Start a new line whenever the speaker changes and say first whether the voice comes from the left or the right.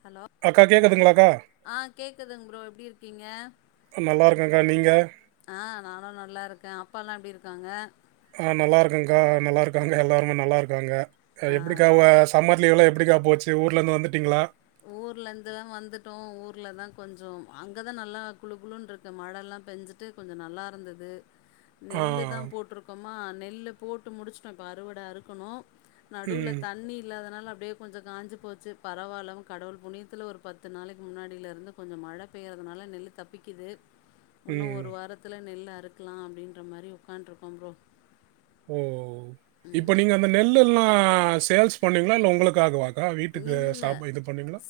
left: Hello
right: அக்கா கேட்குதுங்களாக்கா
left: கேக்குதா ஆ கேக்குதுங் ப்ரோ எப்டிருக்கீங்க
right: நல்லா இருக்கேங்க்கா நீங்க
left: ஆ நானு நல்லாருக்கே அப்பால்லா எப்டிருக்காங்க
right: ஆ நல்லாருக்கேக்கா நல்லா இருக்காங்க எல்லாருமே நல்லா இருக்காங்க
left: ஆ
right: எப்படிக்கா சம்மர் லீவ்லா எப்டி கா போச்சு ஊர்ல இருந்து வந்துட்டீங்களா
left: ஊர்ல இருந்துலா வந்துட்டோ ஊர்ல தா கொஞ்ச அங்கதா நல்லா குழு குழு இருக்கு மழைல்லா பெஞ்சுட்டு கொஞ்ச நல்லாருந்தது
right: ஆ
left: நெல்லுதா போட்ருக்கோமா நெல்லு போட்டு முடிச்சட்டோ இப்போ அறுவட அறுக்கணு நடுவுல
right: ம்
left: தண்ணி இல்லாதனால அப்படியே கொஞ்ச காஞ்சி போச்சு பரவால்லங் கடவுள் புனியத்தில ஒரு பத்து நாளைக்கு முன்னாடியிலருந்து கொஞ்ச மழ பெய்றதுனால நெல் தப்பிக்குது இன்னு
right: ம்
left: ஒரு வாரத்துல நெல் அறுக்கலா அப்படின்ற மாரி உட்காண்ட்ருக்கோ ப்ரோ
right: ஓ இப்ப நீங்க அந்த நெல்ல எல்லா சேல்ஸ் பண்ணுவீங்களா இல்ல உங்களுக்காக வா
left: இல்ல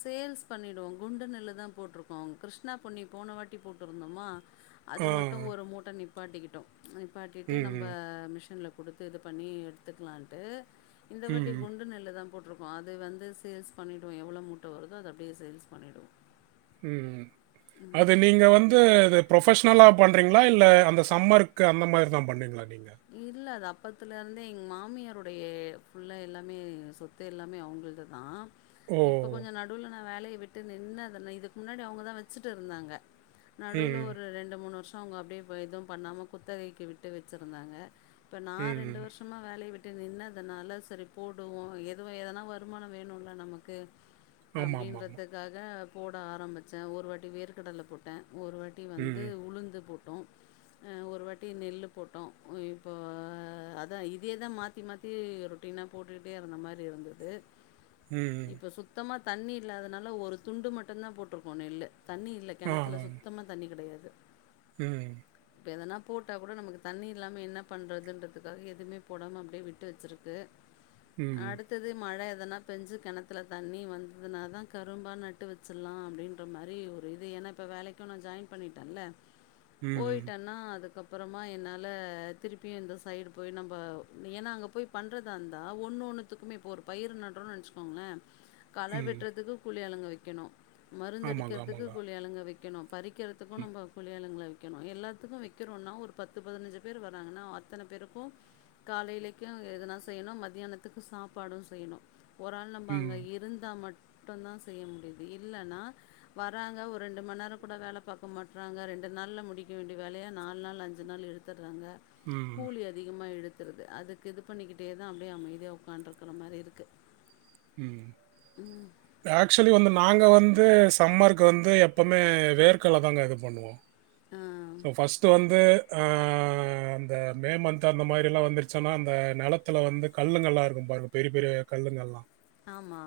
left: சேல்ஸ் பண்ணிடுவோ குண்டு நெல்லு தா போட்ருக்கோ கிருஷ்ணா பொண்ணி போன வாட்டி போட்ருந்தோமா
right: ஆ
left: அது மட்டு ஒரு மூட்ட நிப் நிப்பாட்டிக்கிட்டோ நிப்பாட்டிட்டு
right: ம்
left: நம்ப
right: ம்
left: மிஷின்ல குடுத்து இது பண்ணி எடுத்துக்கலான்ட்டு இந்த வாட்டி
right: ம்
left: குண்டு நெல்லு தா போட்ருக்கோ அது வந்து சேல்ஸ் பண்ணிடுவோ எவ்ளோ மூட்ட வருதோ அத அப்டியே சேல்ஸ் பண்ணிடுவோ
right: ம் அது நீங்க வந்து அது ப்ரொபஷனலா பண்றிங்களா இல்ல அந்த சம்மர்கு அந்த மாரி தா பண்றீங்களா நீங்
left: இல்ல அத அப் அப்போத்துலேந்தே எங்க மாமியாருடைய ஃபுல்லா எல்லாமே சொத்து எல்லாமே அவங்கள்துதா இப்ப
right: ஓ
left: கொஞ்ச நடுவுல நா வேலய விட்டு நின்னு இதுக்கு முன்னாடி அவங்கதா வச்சிட்டு இருந்தாங்க நடுவுல
right: ம்
left: ஒரு ரெண்டு மூணு வருஷ அவங்க அப்டியே எதுவும் பண்ணாம குத்தகைக்கு விட்டு வச்சி இருந்தாங்க இப்ப நா ரெண்டு
right: ம்
left: வருஷமா வேலய விட் டு நின்னதுனால சரி போடுவோ எதுவும் எதனா வருமான வேணுல நமக்கு
right: ஆமாம் ஆமாம் ஆமாம்
left: அப்படின்றதுக்காக போட ஆரம்பிச்ச ஒரு வாட்டி வேர்கடலை போட்ட ஒரு வாட்டி
right: ம்
left: வந்து உளுந்து போட்டோ ஒரு வாட்டி நெல்லு போட்
right: [inaudible]
left: அதா இதே தா மாத்தி மாத்தி ரொட்டீனா போட்டுட்டே இருந்த மாரி இருந்தது
right: ம்.
left: இப்ப சுத்தமா தண்ணி இல்லாதனால ஒரு துண்டு மட்டுந்தா போட்ருக்கோ நெல்லு தண்ணி இல்ல
right: ஆ.
left: கெணத்துல
right: ஆ.
left: சுத்தமா தண்ணி கெடயாது
right: ம்
left: இப்ப எதுனா போட்டா கூட நமக் தண்ணி இல்லாம என்ன பண்ணுறதுன்றதுக்காக எதுமே போடாம அப்டியே விட்டு வச்சிருக்கு
right: ம்.
left: அடுத்தது மழ எதனா பெஞ்சு கெணத்துல தண்ணி வந்ததுன தா கரும்பா நட்டு வச்சில்லா அப்படின்ற மாரி ஒரு இது ஏனா இப்ப வேலைக்கு நா ஜாயின் பண்ணிட்டல்ல
right: ம்.
left: போயிட்டன்னா அதுக்கப்பறமா என்னா ல திருப்பியு இந்த சைடு போய் நம்ப ஏன்னா அங்க போய் பண்றதான்தா ஒன்னு ஒண்ணுத்துக்குமே இப்ப ஒரு பயிறு நடுறோனு நெனச்சிகோங்கள கல
right: ம்.
left: வெட்றதுக்கு குழி ஆளுங்க வைக்கணு
right: ஆமாங்க,
left: மருந்தடிக்கிறதுக்கு
right: ஆமாங்க.
left: குழி ஆளுங்க வைக்கணு பறிக்கிறதுக்கு நம்ப கூழியாளுங்கள வைக்கணும எல்லாத்துக்கு வைக்கிறோனா ஒரு பத் பத்து பதினஞ்சு பேர் வராங்கன்னா அத்தன பேருக்கு காலையிலைக்கு எதுனா செய்யணு மத்தியானத்துக்கு சாப் பாடு செய்ணு ஒரு ஆள் நம்ப அங்க
right: ம்.
left: இருந்தா மட் மட்டுந்தா செய்ய முடியுது இல்லன்னா வராங்க ஒரு ரெண்டு மணி நேர கூட வேல பாக்க மாட்றாங்க ரெண் ரெண்டு நாள்ல முடிக்க வேண்டிய வேலைய நாலு நாள் அஞ்சு நாள் எடுத்துடுறாங்க
right: ம்.
left: கூலி அதிகமாயிடு அதுக்கு இது பண்ணிக்கிட்டே தா அப்டி அமைதியா ஒக்கான்று இருக்க மாரி இருக்கு
right: ம் ஆக்சுவளி வந்து நா நாங்க வந்து சம்மருக்கு வந்து எப்பமே வேர்கல்ல தாங்க இது பண்ணுவோ சோ ஃபஸ்ட்டு வந்து அந்த மே மந்த் அந்த மாரி எல்லா வந்துருச்சுன்னா அந்த நா தகாலத்துல வந்து கல்லுங்கள்லா இருக்கு பாருங்க பெரிய பெரிய கல்லுங்கல்லா
left: ஆமா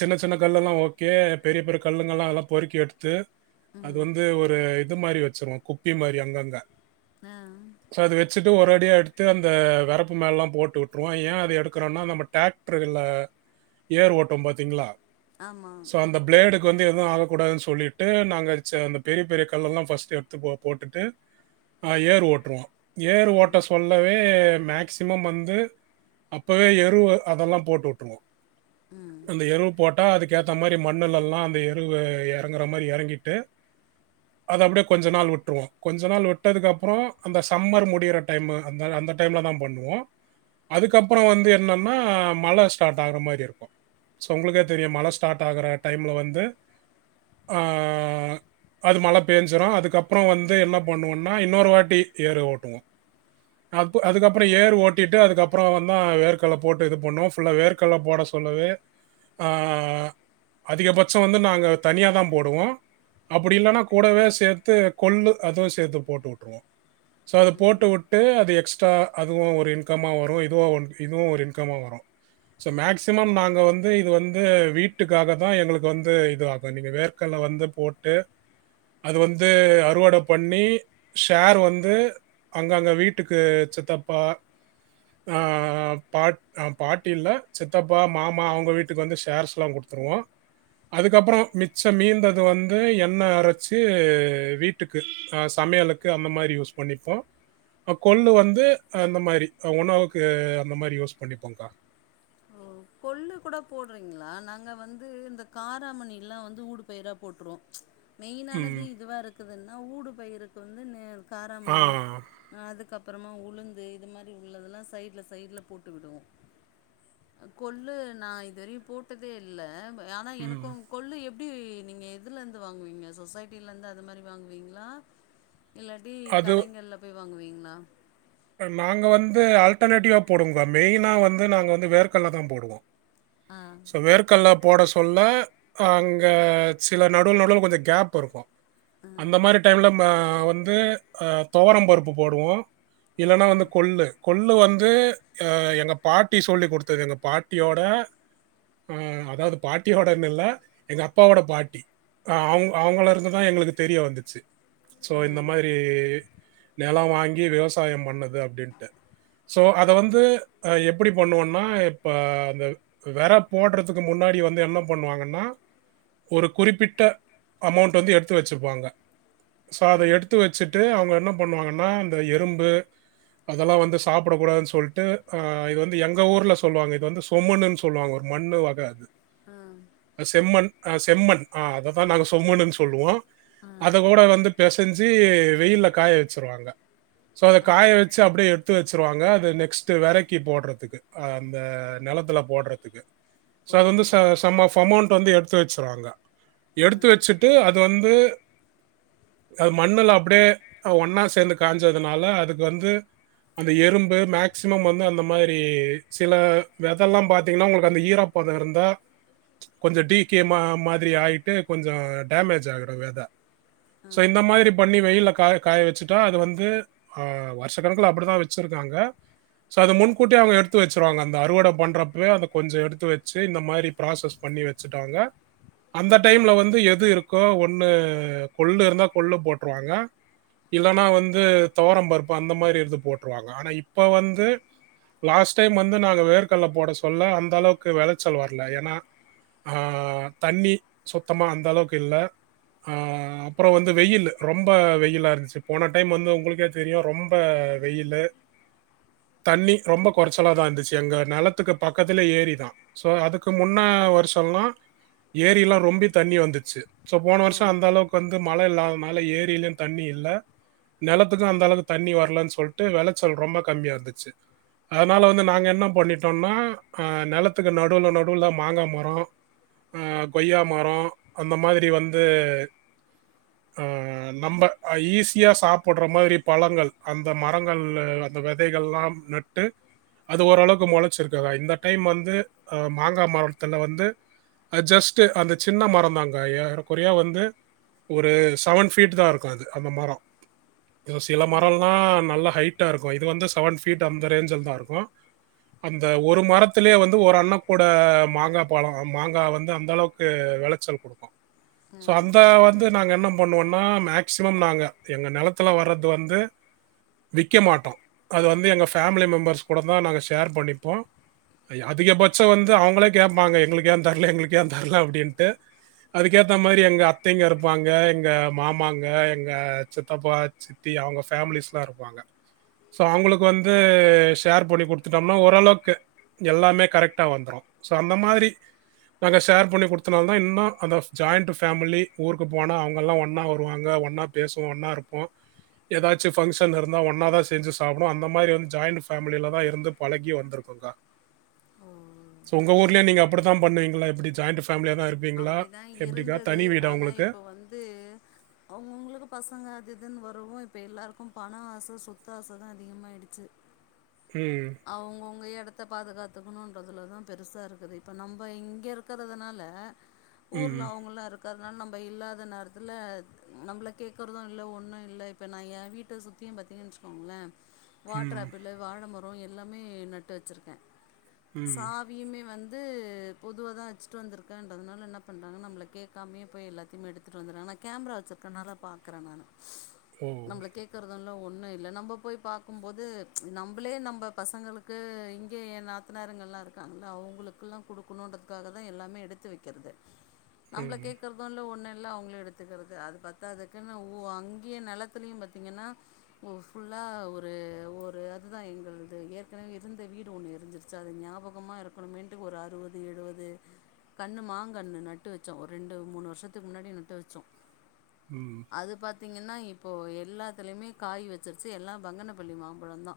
right: சின்ன சின்ன கல்ல எல்லா ஓகே பெரிய பெரிய கல்லுங்கல்லா அதலா பொறுக்கி எடுத்து அது
left: ம்
right: வந்து ஒரு இது மாரி வச்சிருவோ குப்பி மாரி அங்கங்க
left: அ
right: ஸோ அது வச்சுட்டு ஒரு அடியா எடுத்து அந்த வரப்பு மேலல்லா போட்டு வுட்டுருவோ ஏ அத எடுக்குறோனா நம்ம டிராக்டருல ஏர் ஓட்ட பாத்தீங்களா
left: ஆமா
right: வந்து எதுவு ஆகக் கூடாது சொல்லிட்டு நாங்க அந்த பெரிய பெரிய கல்லெல்லா ஃபஸ்ட் எடுத் போட்டுட்டு ஏரு ஓட்டுருவோ ஏரு
left: ம்
right: ஓட்ட சொல்லவே மேக்சிமம் வந்து அப்பவே எரு அதெல்லா போட்டு வுட்டுருவோ
left: ம்
right: அந்த எருவு போட் டா அதுகேதாமாரி மண்ணலலா அந்த எருவு எறங்கற மாரி எறங்கிட்டு அது அப்படியே கொஞ்ச நாள் விட்டுருவோ கொஞ்ச நாள் விட்டதுக்கு அப்புறம் அந்த சம்மர் முடியுர டைமு அந்த அந்த டைம்லதான் பண்ணுவோ அதுக்கப்புறம் வந்து என்னன்னா மழை ஸ்டார்ட் ஆகுற மாரி இருக்கு சோ உங்களுக்கே தெரியும் மழ ஸ்டார்ட் ஆகுற டைம்ல வந்து ஆ அது மழை பேஞ்சிரு அதுக் அப்புறம் வந்து என்ன பண்ணுவோனா இன்னொரு வாட்டி ஏறு ஓட்டுவோம் அ அதுக்கப்புறம் ஏர் ஓட்டிட்டு அதுக்கப்புறம் வந்த ஏர்க்கல போட்டு இது பண்ணுவோ ஃபுல்லா வேர்க்கல்ல போட சொல்லவே ஆ அதிகபட்சோ வந்து நாங்க தனியா தான் போடுவோ அப்படி இல்லனா கூடவே சேர்த் து கொல்லு அதுவு சேர்த்து போட்டு வுட்டுருவோ சோ அத
left: ம்
right: போட்டு உட்டு அது எக்ஸ் அதுவும் ஒரு இன்கம்மா வரும் இதுவும் இதுவும் ஒரு இன்கம்மா வரும் சோ மேக்சிமம் நாங்க வந்து இது வந்து வீட்டுக்காக தான் எங்களுக்கு வந்து இதுவாகு நீங்க வேர்க்கல்ல வந்து போட்டு அது வந்து து அறுவடை பண்ணி ஷேர் வந்து அங்க அங்க வீட்டுக்கு சித்தப்பா ஆ பாட் பாட்டி இல்ல சித்தப்பா மாமா அவங்க வீட்டுக்கு வந்து ஷேர்ஸ்லாம் கொடுத் தருவோம் அதுக்கப்பரொ மிச்சம் மீந்தது வந்து எண்ணெய் அரைச்சு ஏ வீட்டுக்கு ஆ சமையலுக்கு அந்த மாரி யூஸ் பண்ணிப்போ அ கொள்ளு வந்து அந்த மாரி உணவுக்கு அந்த மாரி யூஸ் பண்ணிப்போம்கா [inaudible]
left: ஓ கொள்ளு கூட போடுறீங்களா நாங்க வந்து இந்த காராமணி இல்லா வந்து ஊடு பயிரா போட்ருவோ மெயினானது
right: ம்
left: இதுவாக இருக்குதுனா ஊடு பயிருக்கு வந்துன்னு
right: ஆ
left: காராமணி அதுக்கப் ப்பறமா உளுந்து இது மாரி உள்ளதெல்லா சைடு்ல சைடுல போட்டு விடுவோம் ஆ கொள்ளு நான் இதுவரையு போட்டதே இல்ல பே ஆனா
right: ம்
left: எனக்கும் கொல்லு எப் எப்டி நீங்க எதுலந்து வாங்குவீங்க சொசைட்டிலந்து அது மாதிரி வாங்குவீங்களா இல்லாட்டி கடைங்கல்ல போய் வாங்குவீங்களா
right: ஆ நாங்க வந்து ஆல்டர்னேட்டிவா போடுவங்கா மெயினா வந்து நாங்க வந்து வேர்கல்ல தான் போடுவோ
left: ஆ,
right: சோ வேர்கல்ல போட சொல்ல அங்க சில நடுவுல நடுவுல கொஞ்சம் கேப் இருக்கு
left: ஆ,
right: அந்த மாரி டைம்ல ம வந்து அ தொவரம் பருப்பு போடுவோ இல்லன்னா வந்து கொள்ளு கொள் கொள்ளு வந்து அ எங்க பாட்டி சொல்லிக் கொடுத்தது எங்க பாட்டியோட ஆ அதாவது பாட்டியோடனு இல்ல எங்க அப்பாவோட பாட்டி அ அவங் அவங்கள இருந்துதான் எங்களுக்கு தெரிய வந்துச்சி சோ
left: ஆ,
right: இந்த மாதிரி நிலம் வாங்கி விவசாயம் பண்ணது அப்படின்ட்டு சோ அத வந்து எப்படி பண்ணுவோனா இப்ப அந்த வே விற போடுறதுக்கு முன்ன முன்னாடி வந்து என்ன பண்ணுவாங்கன்னா ஒரு குறிப்பிட்ட அமௌண்ட் வந்து எடுத்து வச்சிப்பாங்க சோ அத எடுத்து வச்சிட்டு அவங்க என்ன பண்ணுவாங்கன்னா இந்த எறும்பு அதெல்லா வந்து சாப்டக் கூடாதுன் சொல்ட்டு அன் இத வந்து எங்க ஊர்ல சொல்லுவாங்க இத வந்து சொமனு சொல்லுவாங்க ஒரு மண்ணு வக அது
left: ஆ,
right: அது செம்மன் அ செம்மன் ஆ அததான் நாங்க சொமன்னு சொல்லுவோ
left: ஆ,
right: அத கூட வந்து பெசஞ்சி வெயில்ல காய வச்சிருவாங்க சோ அத
left: ஆ.
right: காய வச்சி அப்படியே எடுத்து வச்சிருவாங்க அது நெக்ஸ்ட் வெரைக்கி போடுறதுக்கு அந்த நிலத் நிலத்தில போடறதுக்கு சோ அது வந்து
left: ஓ!
right: ச சம் ஆஃப் அமௌண்ட் வந்து எடுத்து வச்சுருவாங்க
left: ஆ
right: எடுத்து வச்சிட்டு அது வந்து அது மண்ணுல அப்படியே ஒன்னா சேர்ந்து காஞ்சதுனால அது வந்து அந்த எறும்பு மேக்சிமம் வந்து அந்த மாதிரி சில வெதல்லாம் பார்த்திங்கன்னா உங்களுக்கு அந்த ஈரப்பு போதும் இருந்தா கொஞ்சோ டிகே மா மாதிரி ஆயிட்டு கொஞ்சோ டேமேஜ் ஆகிருங்க அதா
left: ஆ
right: சோ இந்த மாதிரி பண்ணி வெயில்ல காய காய வெச்சிட்டா அது வந்து ஆ வருஷ கணக்குல அப்படித்தா வச்சிருக்காங்க சோ அது முன்கூட்டியே அவங்க எடுத்து வச்சிருவாங்க அந்த அறுவட பண்றப்பவே அத கொஞ்சோ எடுத்து வச்சு இந்த மாதிரி ப்ராசஸ் பண் ணி வெச்சிட்டாங்க அந்த டைம்ல வந்து எது இருக்கோ ஒண்ணு கொள்ளு இருந்தா கொள்ளு போட்ருவாங்க இல்லனா வந்து தோவரம் பருப்பு அந்த மாரி எடுத்து போட்ருவாங்க ஆனா இப்போ வந்து லாஸ்ட் டைம் வந்து நாங்க வேர்கடல்ல போட சொல்ல அந்த அளவுக்கு வெளைச்சல் வர்ல ஏன்னா ஆ தண்ணி சுத்தமா அந்த அளவுக்கு இல்ல ஆ அப்புறோ வந்து வெயில்லு ரொம்ப வெயிலா இருந்துச்சி போன டைம் வந்து உங்களுக்கே தெரியு ரொம்ப வெயிலு தண்ணி ரொம்ப கொறைச்சலா தா இருந்துச்சு எங்க நெலத்துக்கு பக்கத்துல ஏறிதா சோ அதுக்கு முன்ன னே வருஷொல்லா ஏரி எல்லா ரொம்பி தண்ணி வந்துச்சி சோ போன
left: ஓ
right: வருஷொ அந்த அளவுக்கு வந்து மழ இல்லாதனால ஏரியிலு தண்ணி இல்ல நெலத் துக்கு அந்த அளவு தண்ணி வர்லன் சொல்லிட்டு வெளச்சல் ரொம்ப கம்மியா இருந்துச்சு அதனால வந்து நாங்க என்ன பண்ணிட்டோனா அ நெலத்துக்கு நடுவுல நடுவுல மாங்கா மரோ அ கொய்யா மரோ அந்த மாதிரி வந்து அ நம்ப அ ஈஸியா சாப் புட்ற மாரி பழங்கள், அந்த மரங்கள்ல அந்த வெதைகள்லா நட்டு அது ஓரளவுக்கு மொளச்சிருக்குவா இந்த டைம் வந்து அ மாங்கா மரத்துல வந்து அது ஜஸ்ட் அந்த சின்ன மரந்தாங்க ஏறக்குறையா வந்து ஒரு செவன் ஃபீட் தா இருக்கு இது அந்த மரோ அ சில
left: ம்
right: மரோல்லா நல்லா ஹைட்டா இருக்கு. இது வந்து செவன் ஃபீட் அந்த ரேஞ்ச்ல தா இருக்கு. அந்த ஒரு மரத்துலேயே வந்து ஒரு அண்ணக்கூட மாங்கா பழொ. மாங்கா வந்து அந்த அளவுக்கு வெளைச்சல் குடுக்கு. சோ
left: ம்
right: அந்த வந்து நாங்க என்ன பண்ணுவோன்னா மேக்சிமம் நாங்க எங்க நிலத் த்துல வர்றது வந்து விக்க மாட்டோ. அது வந்து எங்க ஃபேமிலி மெம்பர்ஸ் கூட தா நாங்க ஷேர் பண்ணிப்போ. ஐ அதிகபட்ச வந்து அவங்களே கேப்பாங்க. எங்களுக்கு ஏ தரல எங்களுக்கு ஏ தரல அப்டின்ட்டு அதுக்கேத்த மாரி எங்க அத்தைங்க இருப்பாங்க, எங்க மாமாங்க, எங்க சித்தப்பா சித்தி, அவங்க ஃபேமிலிஸ்லா இருப்பாங்க. சோ அவங்ளுக்கு வந்து ஷேர் பண்ணி குடுத்துட்டோம்னா ஓரளவுக்கு எல்லாமே கரெக்ட்டா வந்துரு சோ அந்த மாரி நாங்க ஷேர் பண்ணி குடுத்தனால தா இன்னு அந்த ஜாயிண்ட் ஃபேமிலி ஊருக்கு போனா அவங்க எல்லா ஒன்னா வருவாங்க. ஒன்னா பேசுவோ, ஒன்னா இருப்போ. ஏதாச்சு ஃபங்க்ஷன் இருந்தா ஒன்னாாதா செஞ்சு சாப்ட்டுவோ. அந்த மாரி வந்து ஜாயிண்ட் ஃபேமிலதா இருந்து பழகி வந்துருக்கோக்கா
left: ஓ
right: சோ உங்க
left: எங்
right: ஊர்லயு நீங்க அப்டித்தா பண்ணுவீங்ளா? எப்டி ஜாயிண்ட் ஃப்
left: அப்டிதா இருந்தது.
right: வீடா
left: ஆனா
right: உங்களுக்கு
left: இப்ப வந்து அவங்கவுங்களுக்கு பசங்க அது இதுன்னு வரவு இப்ப எல்லாருக்கு பண ஆச சொத்து ஆசதா அதிகமாயிடுச்சு
right: ம்
left: அவங்கவுங்க எடத்த பாதுகாத்துக்கணுன்றதுல தா பெருசா இருக்குது. இப்போ நம்ப இங்க இருக்குறதுனால ஊர்ல
right: ம்
left: அவங்கல்லா இருக் கறதுனால நம்ப இல்லாத நேரத்துல நம்மள கேக்கறது இல்ல ஒன்னு இல்ல. இப்ப நா ஏ வீட்ட சுத் தி பாத்தீங்கன்னு வச்சக்கோங்களே. வாட்டர்
right: ம்
left: ஆப்பிள், வாழ மரொ எல்லாமே நட்டு வச்சிருக்கே.
right: ம்
left: சாவியுமே வந் பொதுவா தா வெச்சிட்டு வந்துருக்கேன்றதுனால என்ன பண்றாங்க நம்மள கேக்காமயே போய் எல்லாத்தயு எடுத்துட் வந்துறாங்க. நா கேமரா வச்சிரு கறனால பாக்குறே நானு
right: ஓ
left: நம்மள கேக்குறதுல்ல ஒண்ணு இல்ல. நம்ப போய் பாக்கும்போது நம்பளே நம் ப பசங்களுக்கு இங்க ஏ நாத்தனாருங்க எல்லா இருக்காங்கல்ல. அவங்களுக்கு எல்லா குடுக்கணுன்றதுக்காகதா எல்லாமே எடுத்து வெக்கிறது நம்ப்ள
right: ம்
left: கேக்குறதோ இல்ல ஒன்னுல் ல்லா அவங்ளே எடுத்துகுறது அது பத்தாதக்குன்னு ன உ அங்கயே நெலத்துலையு பாத்தீங்கன்னா ஓ ஃபுல்லா ஆ ஒரு ஒரு அதுதா எங்கள் இது‌ ஏற்கனவே இருந்த வீடு ஒன்னு எரிஞ்சிருச்சி அது ஞாபகமா இருக்கணுமேன்ட் ஒரு அறுவது எழுவது கண்ணு மாங்கண்ணு நட்டு வெச்சோ ஒரு ரெண்டு, மூணு வருஷத்துக்கு முன்னாடி நட்டு வெச்சோ
right: ம்
left: அது பாத் த்தீங்ன்னா இப்போ எல்லாத்துலயுமே காய் வெச்சிருச்சி எல்லா பங்கணப்பள்ளி மாம்பழந்தா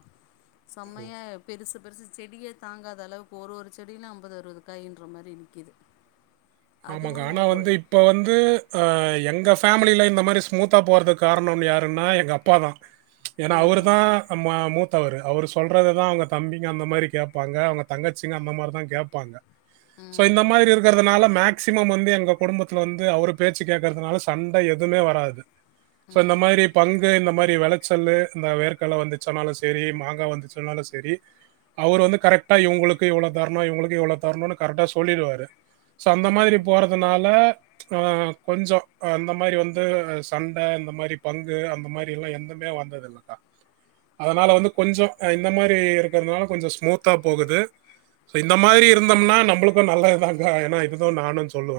right: ஓ
left: சம்மையா பெருசுப் பெருசு செடியே தாங்காத அளவுக்கு ஒரு ஒரு செடியிலு அம்பது அறுவது காய்ன்ற மாரி நிக்கிது
right: ஆமாங்க ஆனா வந்து இப்ப வந்து அ எங்க ஃப் ஃபேமலில இந்த மாரி ஸ்மூத்தா போறதுக் காரணோன்னு யாருன்னா எங்க அப்பா தா ஏன்னா
left: ஆ
right: அவரு தா அம்ம மூத் தவரு அவுரு சொல்றதுதா அவங்க தம்பிங்க அந்த மாரி கேப்பாங்க அவங்க தங்கச்சிங்க அந்த மாரிதா கேப்பாங்க சோ இந்த
left: ம்
right: மாரி இருக்கறதுனால மேக் க்சிமம் வந்து எங்க குடும்பத்துல வந்து அவுரு பேச்சி கேக்கறதுனால சண்ட எதுமே வராது சோ இந்த
left: ம்
right: மாரி பங்கு இந்த மாரி வெளச் ச்சல்லு இந்த வேர்க்கல்ல வந்துச்சனாலு செரி மாங்கா வந்துச்சுனாலு செரி அவரு வந்து கரெக்ட்டா இவ்ங்களுக்கு இவ்ளோ தர்ணு இவ்ங்களுக்கு இவ்ளோ தர்ணுனு கரெக்ட்டா சொல்லிருவாரு அந்த
left: ஆ
right: மாதிரி போறது னால ஆ கொஞ்சொ அ அந்த மாரி வந்து சண்ட இந்த மாரி பங்கு அந்த மாரி எல்லா எந்தமே வந்ததில்லக்கா அதனால வந்து கொஞ்சொ அ இந்த மாரி இருக்கற்துனால கொஞ்சொ ஸ்மூத்தா போகுது சோ இந்த மாரி இருந்தோம்னா நம்ப்ளுக்கு நல்லதுதாங்க்கா ஏன்னா இதுதா நானு சொல்லுவ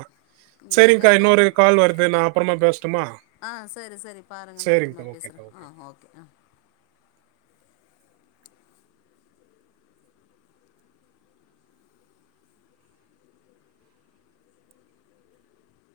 right: சேரிக்கா
left: எனக்குமே
right: இன்னொரு கால் வருது நா அப்பறமா பேசட்டுமா
left: ஆ சரி சரி பாருங்க நா அப்புறமா
right: சரிங்கக்கா
left: பேசுற
right: ஓகேக்கா ஓகே
left: ஆ ஓகே